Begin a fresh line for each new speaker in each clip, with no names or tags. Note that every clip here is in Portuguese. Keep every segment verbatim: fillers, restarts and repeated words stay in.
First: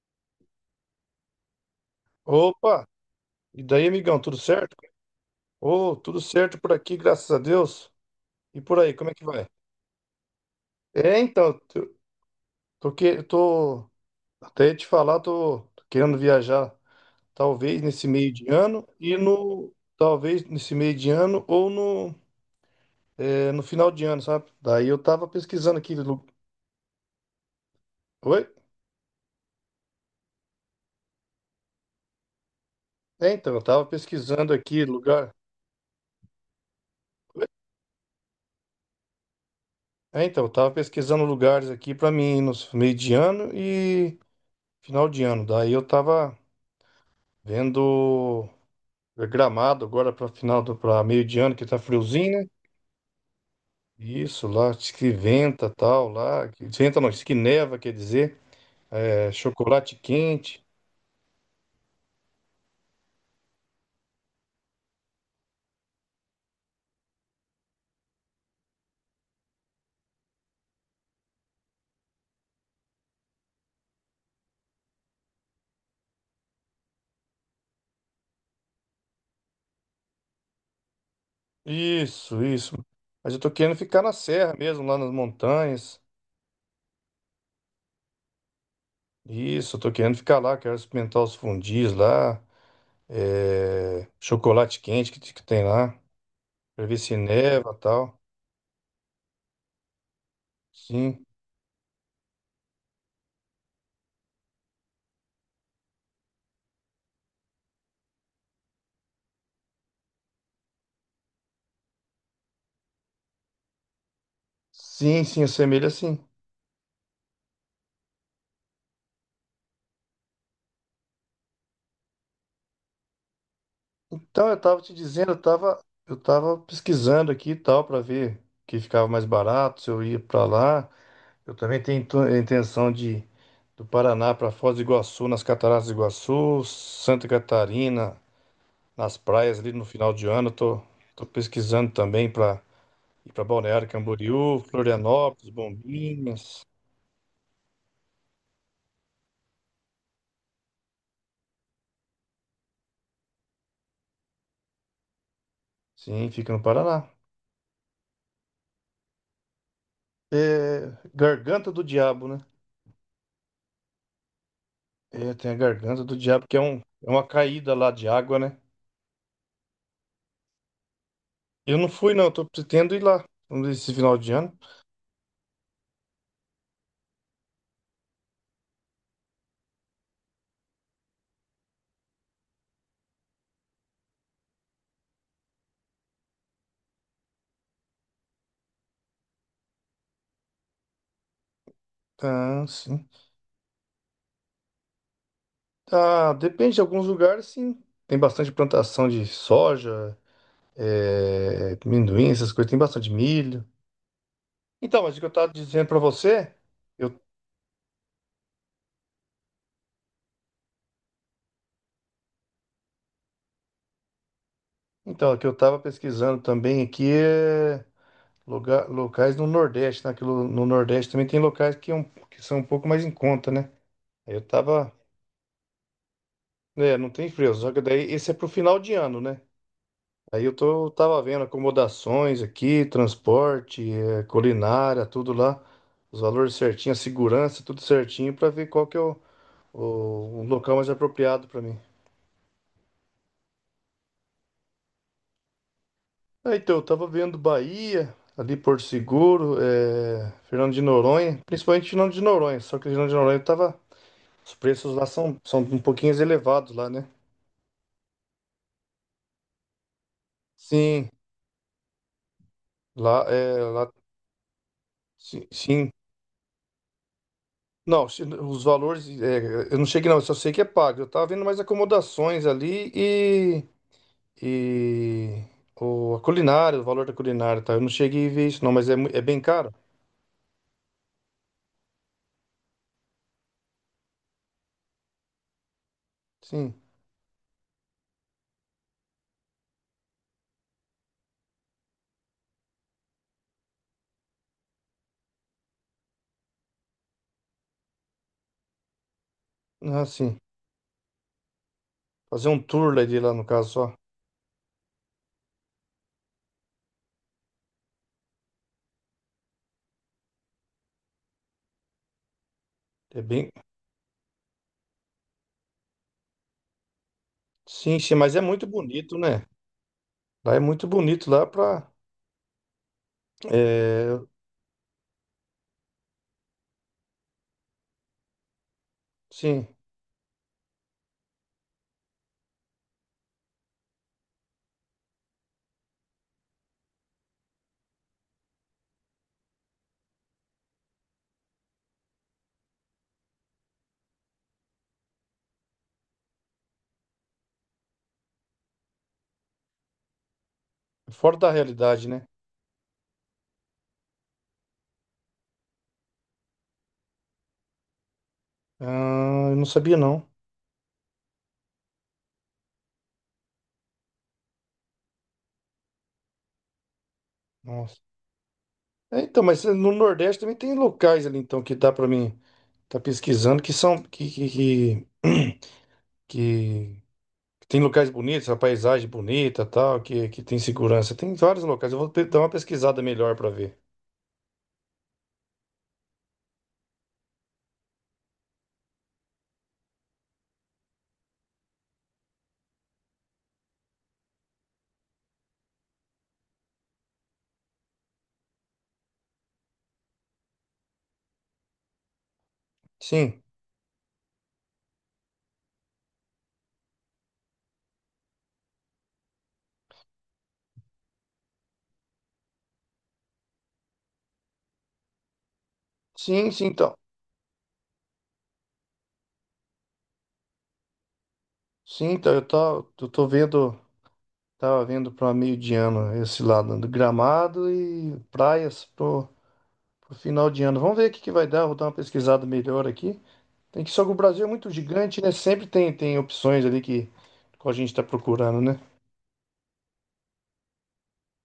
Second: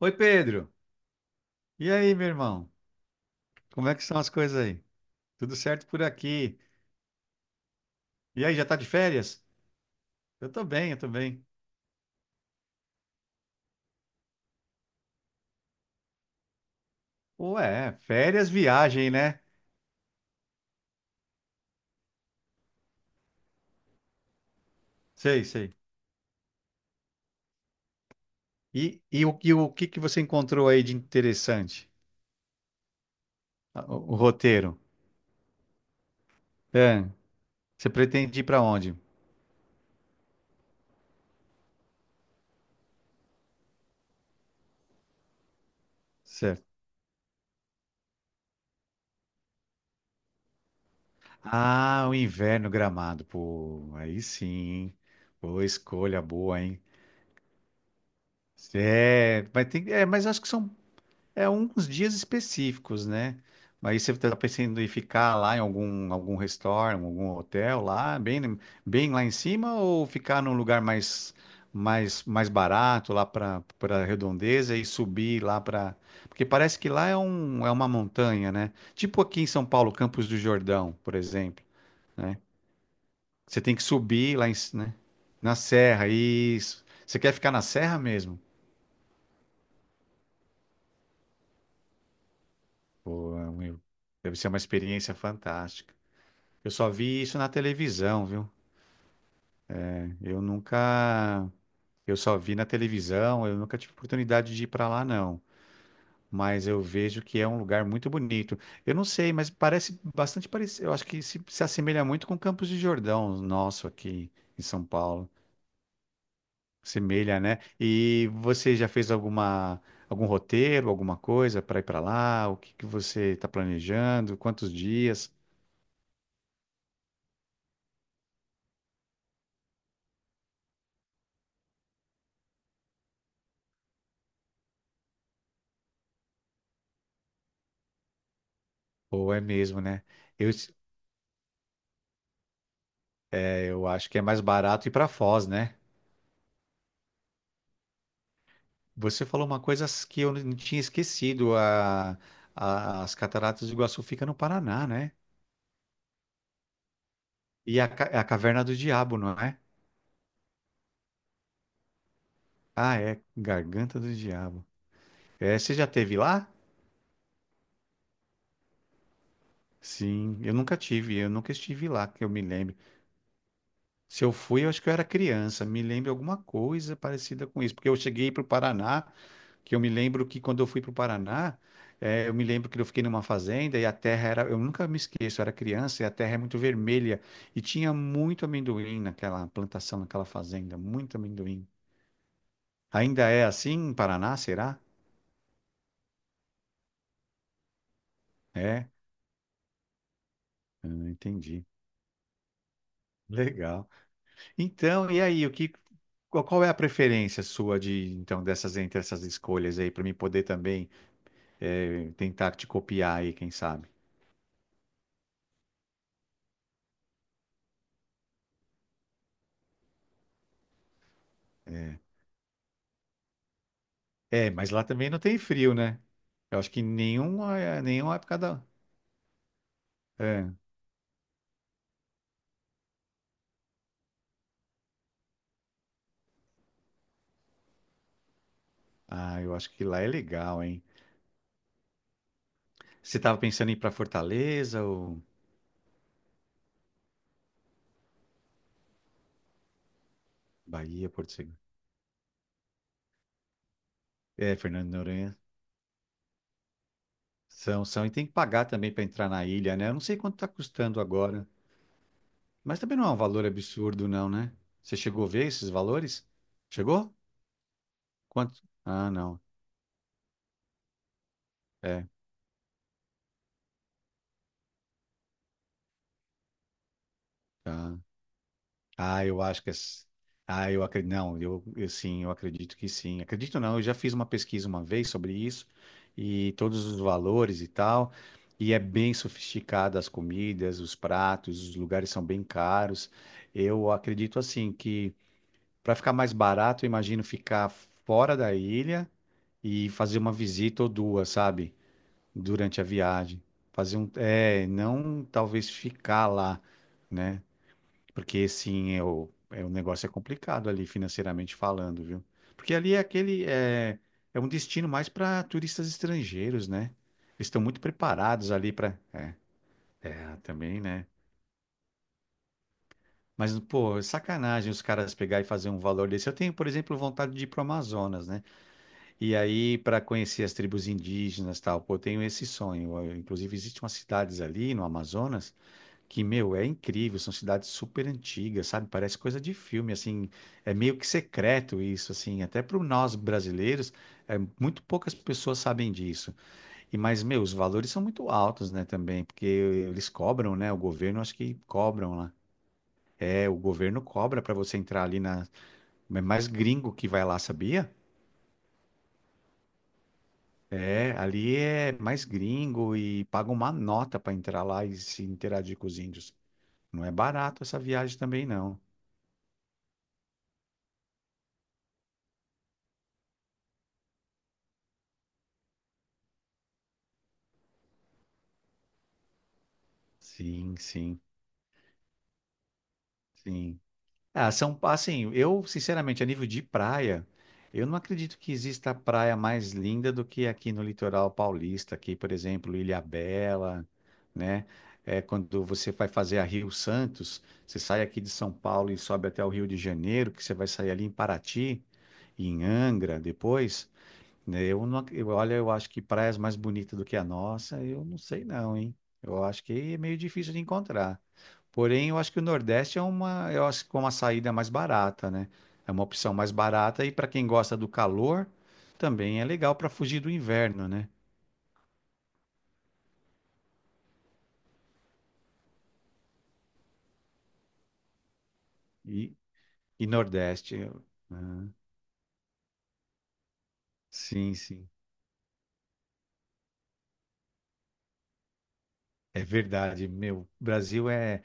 Oi, Pedro. E aí, meu irmão?
Opa! E
Como
daí,
é que são
amigão,
as
tudo
coisas
certo?
aí? Tudo certo
Ô,
por
tudo
aqui?
certo por aqui, graças a Deus.
E aí,
E
já tá
por
de
aí, como é que
férias?
vai?
Eu tô bem, eu tô
É,
bem.
então, tô, tô, que- eu tô- até ia te falar, tô, tô querendo viajar, talvez
Ué,
nesse meio de
férias,
ano
viagem,
e
né?
no, talvez nesse meio de ano ou no, é, no final de ano, sabe? Daí eu tava
Sei, sei.
pesquisando aqui, lu- oi?
E, e, o, e o que que você encontrou aí de interessante?
É, então, eu
Ah,
tava
O, o
pesquisando
roteiro.
aqui lugar.
É, você pretende ir pra onde?
É, então, eu tava pesquisando lugares aqui pra mim ir no meio de ano e final de ano. Daí eu tava
Certo.
vendo. É Gramado agora para final do para meio de ano que tá
Ah, o
friozinho, né?
inverno Gramado. Pô, aí
Isso lá, diz
sim.
que
Pô,
venta tal,
escolha
lá,
boa,
que
hein?
venta não, diz que neva, quer dizer, é,
É, mas tem,
chocolate
é, mas acho que
quente.
são é uns dias específicos, né? Mas você está pensando em ficar lá em algum, algum restaurant, algum hotel lá, bem, bem lá em cima, ou ficar num lugar mais, mais, mais barato, lá para para redondeza e subir lá para. Porque parece que lá é, um, é uma montanha, né? Tipo aqui em São Paulo, Campos do Jordão, por exemplo, né?
Isso, isso. Mas eu tô
Você tem
querendo
que
ficar na
subir lá
serra
em, c-
mesmo,
né?
lá nas
Na
montanhas.
serra, isso. Você quer ficar na serra mesmo?
Isso, eu tô querendo ficar lá, quero experimentar os fundis lá,
Pô, meu,
é,
deve ser uma
chocolate quente
experiência
que, que tem
fantástica.
lá,
Eu
pra
só
ver se
vi isso na
neva tal.
televisão, viu? Eu
Sim,
nunca. Eu só vi na televisão, eu nunca tive oportunidade de ir para lá, não. Mas eu vejo que é um lugar muito bonito. Eu não sei, mas parece bastante parecido. Eu acho que se, se assemelha muito com Campos de Jordão, nosso aqui em São
sim,
Paulo.
sim, assemelha sim.
Semelha, né? E você já fez alguma, algum roteiro, alguma coisa para ir para lá? O que que você está planejando?
Então, eu
Quantos
tava te dizendo,
dias?
eu tava, eu tava pesquisando aqui e tal para ver o que ficava mais barato, se eu ia para lá. Eu também tenho intu- intenção de do Paraná para Foz do Iguaçu, nas Cataratas do Iguaçu, Santa Catarina, nas
Ou é
praias ali
mesmo,
no
né?
final de ano.
Eu,
Eu Tô, tô pesquisando também para ir para
é, eu
Balneário
acho que é mais
Camboriú,
barato ir para Foz,
Florianópolis,
né?
Bombinhas.
Você falou uma coisa que eu não tinha esquecido. A, a- as Cataratas do Iguaçu fica no Paraná, né?
Sim, fica no Paraná.
E a, ca- é a Caverna do Diabo, não é?
É, Garganta do Diabo, né?
Ah, é. Garganta do Diabo.
É, tem a
É, você já
Garganta
teve
do Diabo,
lá?
que é um, é uma caída lá de água, né?
Sim, eu nunca tive. Eu nunca
Eu
estive
não
lá,
fui,
que eu
não.
me
Tô
lembro.
pretendo ir lá nesse final
Se
de
eu
ano.
fui, eu acho que eu era criança. Me lembro alguma coisa parecida com isso. Porque eu cheguei para o Paraná que eu me lembro que quando eu fui para o Paraná, eh, eu me lembro que eu fiquei numa fazenda e a terra era, eu nunca me esqueço, eu era criança e a terra é muito vermelha e tinha muito amendoim naquela plantação, naquela fazenda, muito amendoim.
Ah, sim.
Ainda é assim em Paraná, será?
Ah, depende de alguns lugares, sim. Tem bastante
É,
plantação de soja,
Hum, entendi.
é, amendoim, essas coisas. Tem bastante milho.
Legal.
Então,
Então,
mas o
e
que eu
aí, o
tava
que,
dizendo para
qual
você,
qual é a
eu,
preferência sua de, então, dessas entre essas escolhas aí para mim poder também eh, tentar te copiar aí, quem sabe?
então, o que eu tava pesquisando também aqui é lugar, locais no Nordeste, né? Que no no Nordeste também tem locais que, é
É.
um- que são um pouco mais em conta, né? Aí Eu
É, mas lá
tava,
também não tem frio, né? Eu acho que
né, não tem frio,
nenhuma,
só que
eh,
daí
nenhuma
esse é
época
pro
da.
final de ano, né? Aí
É.
eu tô, tava vendo acomodações aqui, transporte, eh, culinária, tudo lá, os valores certinho, a segurança, tudo certinho, para ver qual que é o,
Ah, eu acho que lá é
o, o
legal,
local
hein?
mais apropriado para mim.
Você tava pensando em ir pra Fortaleza ou
É, então, eu tava vendo Bahia, ali Porto Seguro, eh, Fernando de
Bahia, Porto
Noronha,
Seguro?
principalmente Fernando de Noronha, só que Fernando de Noronha tava, os
É, Fernando
preços
de
lá são,
Noronha.
são um pouquinho elevados lá, né?
São, são. E tem que pagar também pra entrar na ilha, né? Eu não sei quanto tá custando
Sim,
agora. Mas também não é um
lá,
valor
é, lá,
absurdo, não, né? Você chegou a
sim,
ver esses
sim.
valores? Chegou?
Não, se-
Quanto?
os valores,
Ah, não.
é, eu não cheguei não, eu só sei que é pago. Eu tava vendo mais
É,
acomodações ali e, e o, a culinária, o valor da culinária, tá? Eu não
tá.
cheguei a ver isso não, mas é, mui- é
Ah,
bem
eu acho que.
caro?
as- Ah, eu acredito. Não, eu, eu sim, eu acredito que sim. Acredito não, eu já fiz uma pesquisa uma vez sobre isso e
Sim.
todos os valores e tal. E é bem sofisticado as comidas, os pratos, os lugares são bem caros. Eu acredito assim que para ficar mais barato, eu imagino ficar fora da ilha e
Ah,
fazer uma
sim.
visita ou duas, sabe?
Fazer um
Durante a
tour lá de lá
viagem.
no caso só.
Fazer um. É, não talvez ficar lá, né? Porque sim, é o, é, o negócio é complicado ali financeiramente falando, viu? Porque ali é
É
aquele
bem.
é, é um destino mais para turistas estrangeiros, né? Eles estão muito
Sim, sim, mas é
preparados
muito
ali para
bonito,
é,
né?
é,
Lá é
também,
muito
né?
bonito lá pra.
Mas, pô, é
É,
sacanagem os caras pegar e fazer um valor desse. Eu tenho, por exemplo, vontade de ir pro Amazonas, né? E
sim,
aí, para conhecer as tribos indígenas, e tal, pô, eu tenho esse sonho. Eu, inclusive, existem umas cidades ali no Amazonas. Que, meu, é incrível, são cidades super antigas, sabe? Parece coisa de filme, assim, é meio que secreto isso, assim, até para nós brasileiros, é, muito poucas pessoas sabem disso. E mas, meu, os valores são muito altos, né, também, porque eles cobram, né? O governo acho
fora da
que
realidade,
cobram
né?
lá. É, o governo cobra para você entrar ali na, é mais gringo que vai lá, sabia?
Ah, eu não sabia não.
É, ali é mais gringo e paga uma nota para entrar lá e se interagir com os índios. Não é barato essa
Nossa.
viagem também, não.
É, então, mas no Nordeste também tem locais ali então que dá pra mim. Tá pesquisando que são que, que, que, que tem locais bonitos, a paisagem bonita, tal, que, que tem
Sim,
segurança.
sim.
Tem vários locais. Eu vou pe- dar uma pesquisada melhor para ver.
Sim. Ah, são, assim, eu, sinceramente, a nível de praia, eu não acredito que exista praia mais linda do que aqui no litoral paulista, aqui, por exemplo, Ilhabela, né? É, quando você vai fazer a Rio Santos, você sai aqui de São Paulo e sobe até o Rio de Janeiro, que você vai sair ali em Paraty e em Angra
Sim.
depois, né? Eu não, ac- eu, olha, eu acho que praias mais bonitas do que a nossa, eu não sei não, hein? Eu acho que é meio difícil de encontrar. Porém, eu acho que o Nordeste é uma, eu acho que é uma saída mais barata, né? É uma opção
Sim,
mais
sim, então.
barata e para quem gosta do calor, também é legal para fugir do inverno, né?
Sim, então eu tô, eu tô vendo, tava vendo para meio de ano esse lado do Gramado e praias pro,
E, e
pro final de
Nordeste,
ano. Vamos
eu-
ver o que que vai dar,
ah,
vou dar uma pesquisada melhor aqui. Tem que só que o Brasil é
sim,
muito
sim,
gigante, né? Sempre tem tem opções ali que que a gente está procurando, né?
é verdade. Meu, Brasil é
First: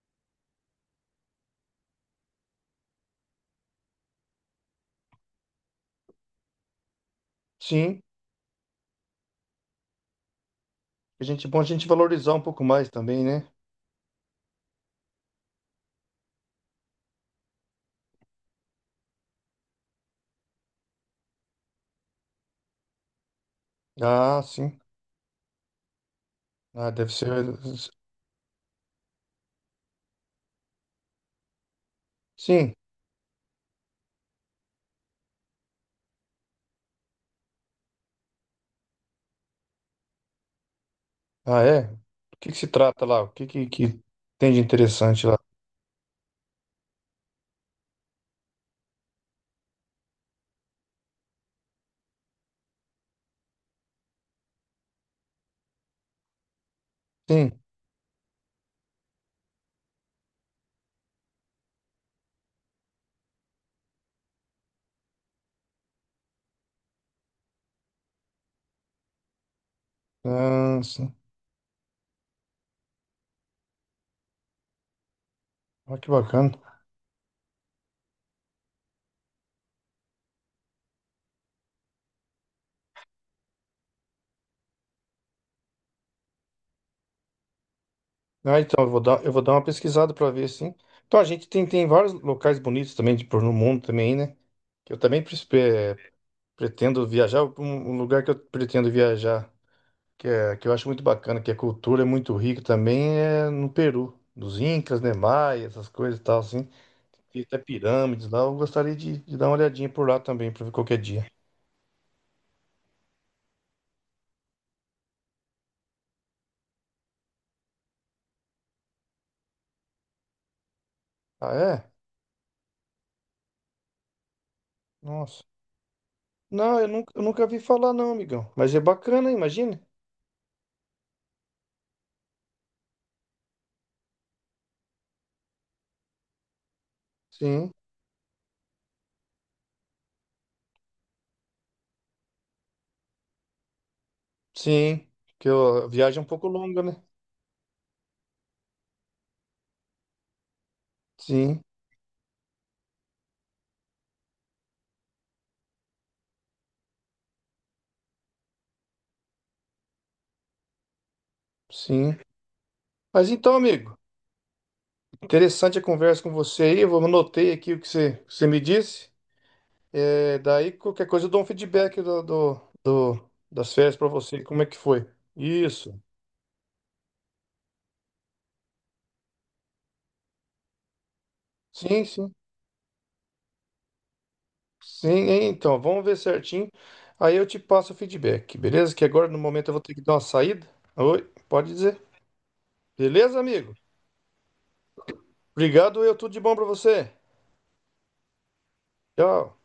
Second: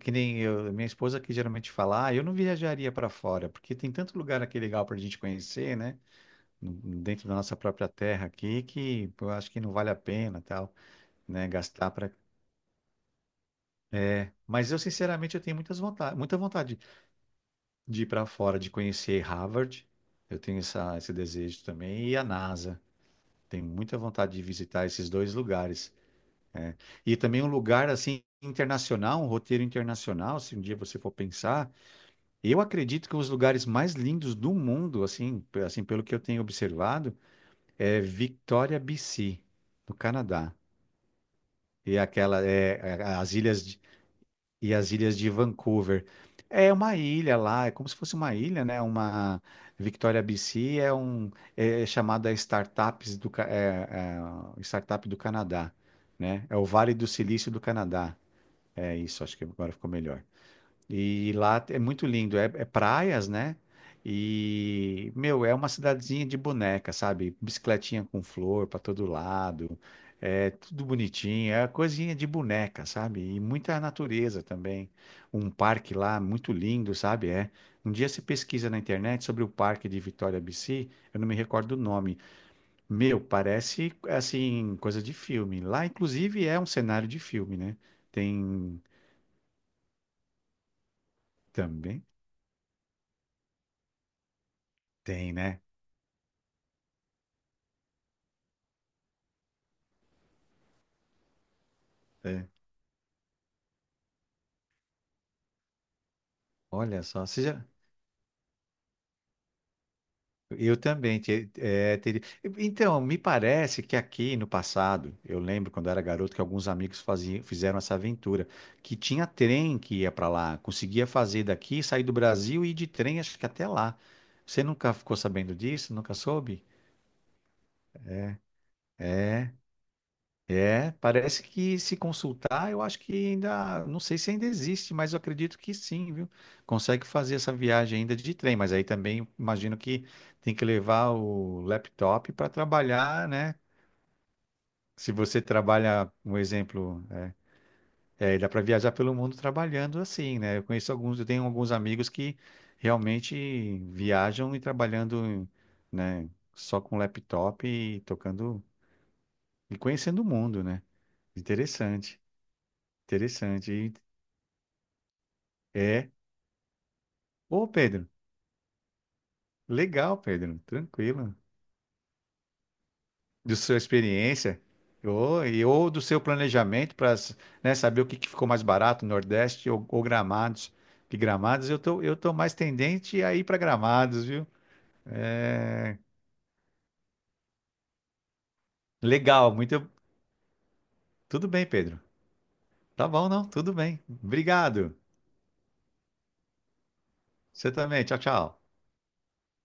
que nem eu, minha esposa que geralmente fala, ah, eu não viajaria para fora, porque tem tanto lugar aqui legal para a gente conhecer, né? Dentro da nossa própria
Sim.
terra aqui, que eu acho que não vale a pena, tal,
A
né?
gente bom a gente
Gastar para
valorizar um pouco mais também, né?
é, mas eu sinceramente eu tenho muitas vontade, muita vontade de ir para fora, de conhecer Harvard. Eu tenho essa, esse desejo também e a NASA. Tenho muita vontade de
Ah, sim.
visitar esses dois lugares. É.
Ah, deve
E também
ser.
um lugar assim internacional, um roteiro internacional. Se um dia você for pensar, eu
Sim.
acredito que os lugares mais lindos do mundo, assim, pe- assim pelo que eu tenho observado, é Victoria, B C, no Canadá.
Ah, é?
E é
Do
aquela,
que que se
é, é,
trata lá? O
as
que, que,
ilhas
que tem de
e as ilhas
interessante
de
lá?
Vancouver. É uma ilha lá, é como se fosse uma ilha, né? Uma Victoria B C é um é chamada Startups do Ca- é, é, Startup do Canadá, né? É o Vale do Silício
Sim.
do Canadá. É isso, acho que agora ficou melhor. E lá é muito lindo, é, é praias, né? E, meu, é uma cidadezinha de boneca, sabe? Bicicletinha com flor para todo lado, é
Ah,
tudo
sim.
bonitinho, é coisinha de boneca, sabe? E muita natureza também. Um parque
Olha que
lá
bacana.
muito lindo, sabe? É. Um dia você pesquisa na internet sobre o parque de Vitória B C, eu não me recordo o nome. Meu, parece assim, coisa de filme. Lá, inclusive, é um cenário de filme, né?
Ah,
Tem
então eu vou dar, eu vou dar uma pesquisada para ver, sim. Então a gente tem, tem
também,
vários locais bonitos também de, por no mundo também, né? Que eu também
tem,
pres-
né?
eh, pretendo viajar. Um, um lugar que eu pretendo viajar, que é que eu acho muito bacana, que a cultura é muito
É.
rica também, é no Peru, dos Incas, né? Maia, essas coisas e tal, assim.
Olha só, você
Até
já...
pirâmides lá, eu gostaria de, de dar uma olhadinha por lá também, pra ver
Eu
qualquer
também.
dia.
te- é, teria... Então, me parece que aqui no passado, eu lembro quando eu era garoto que alguns amigos faziam, fizeram essa aventura, que tinha trem que ia para lá, conseguia fazer
Ah,
daqui,
é?
sair do Brasil e ir de trem, acho que até lá. Você nunca ficou
Nossa.
sabendo disso? Nunca soube?
Não, eu nunca, eu nunca vi falar não, amigão. Mas é bacana,
É.
imagina.
É, parece que se consultar, eu acho que ainda, não sei se ainda existe, mas eu acredito que sim, viu? Consegue fazer essa
Sim,
viagem ainda de trem, mas aí também imagino que tem que levar o laptop para trabalhar, né?
sim.
Se você
Porque ó, a
trabalha,
viagem é um
um
pouco longa, né?
exemplo, né? É, dá para viajar pelo mundo trabalhando assim, né? Eu conheço alguns, eu tenho
Sim,
alguns amigos que realmente viajam e trabalhando, né? Só com laptop e tocando e conhecendo o mundo, né?
sim.
Interessante.
Mas então,
Interessante, hein?
amigo, interessante a
É.
conversa com você aí. Eu vou- anotei
Ô,
aqui o que
Pedro,
você, que você me disse.
legal,
É,
Pedro,
daí, qualquer coisa, eu
tranquilo.
dou um feedback do, do, do-
De
das
sua
férias pra você,
experiência,
como é que foi.
ou, e, ou
Isso.
do seu planejamento para, saber o que, que, ficou mais barato, Nordeste ou, ou Gramados. Que Gramados, eu tô,
Sim,
eu tô
sim.
mais tendente a ir para Gramados, viu?
Sim, é, então,
É,
vamos ver certinho. Aí eu te passo o feedback, beleza? Que agora no
legal,
momento eu vou
muito.
ter que dar uma saída. Oi,
Tudo bem,
pode dizer.
Pedro. Tá bom,
Beleza,
não? Tudo
amigo?
bem. Obrigado.
Obrigado, eu tudo de bom pra você.
Você também. Tchau, tchau.
Tchau.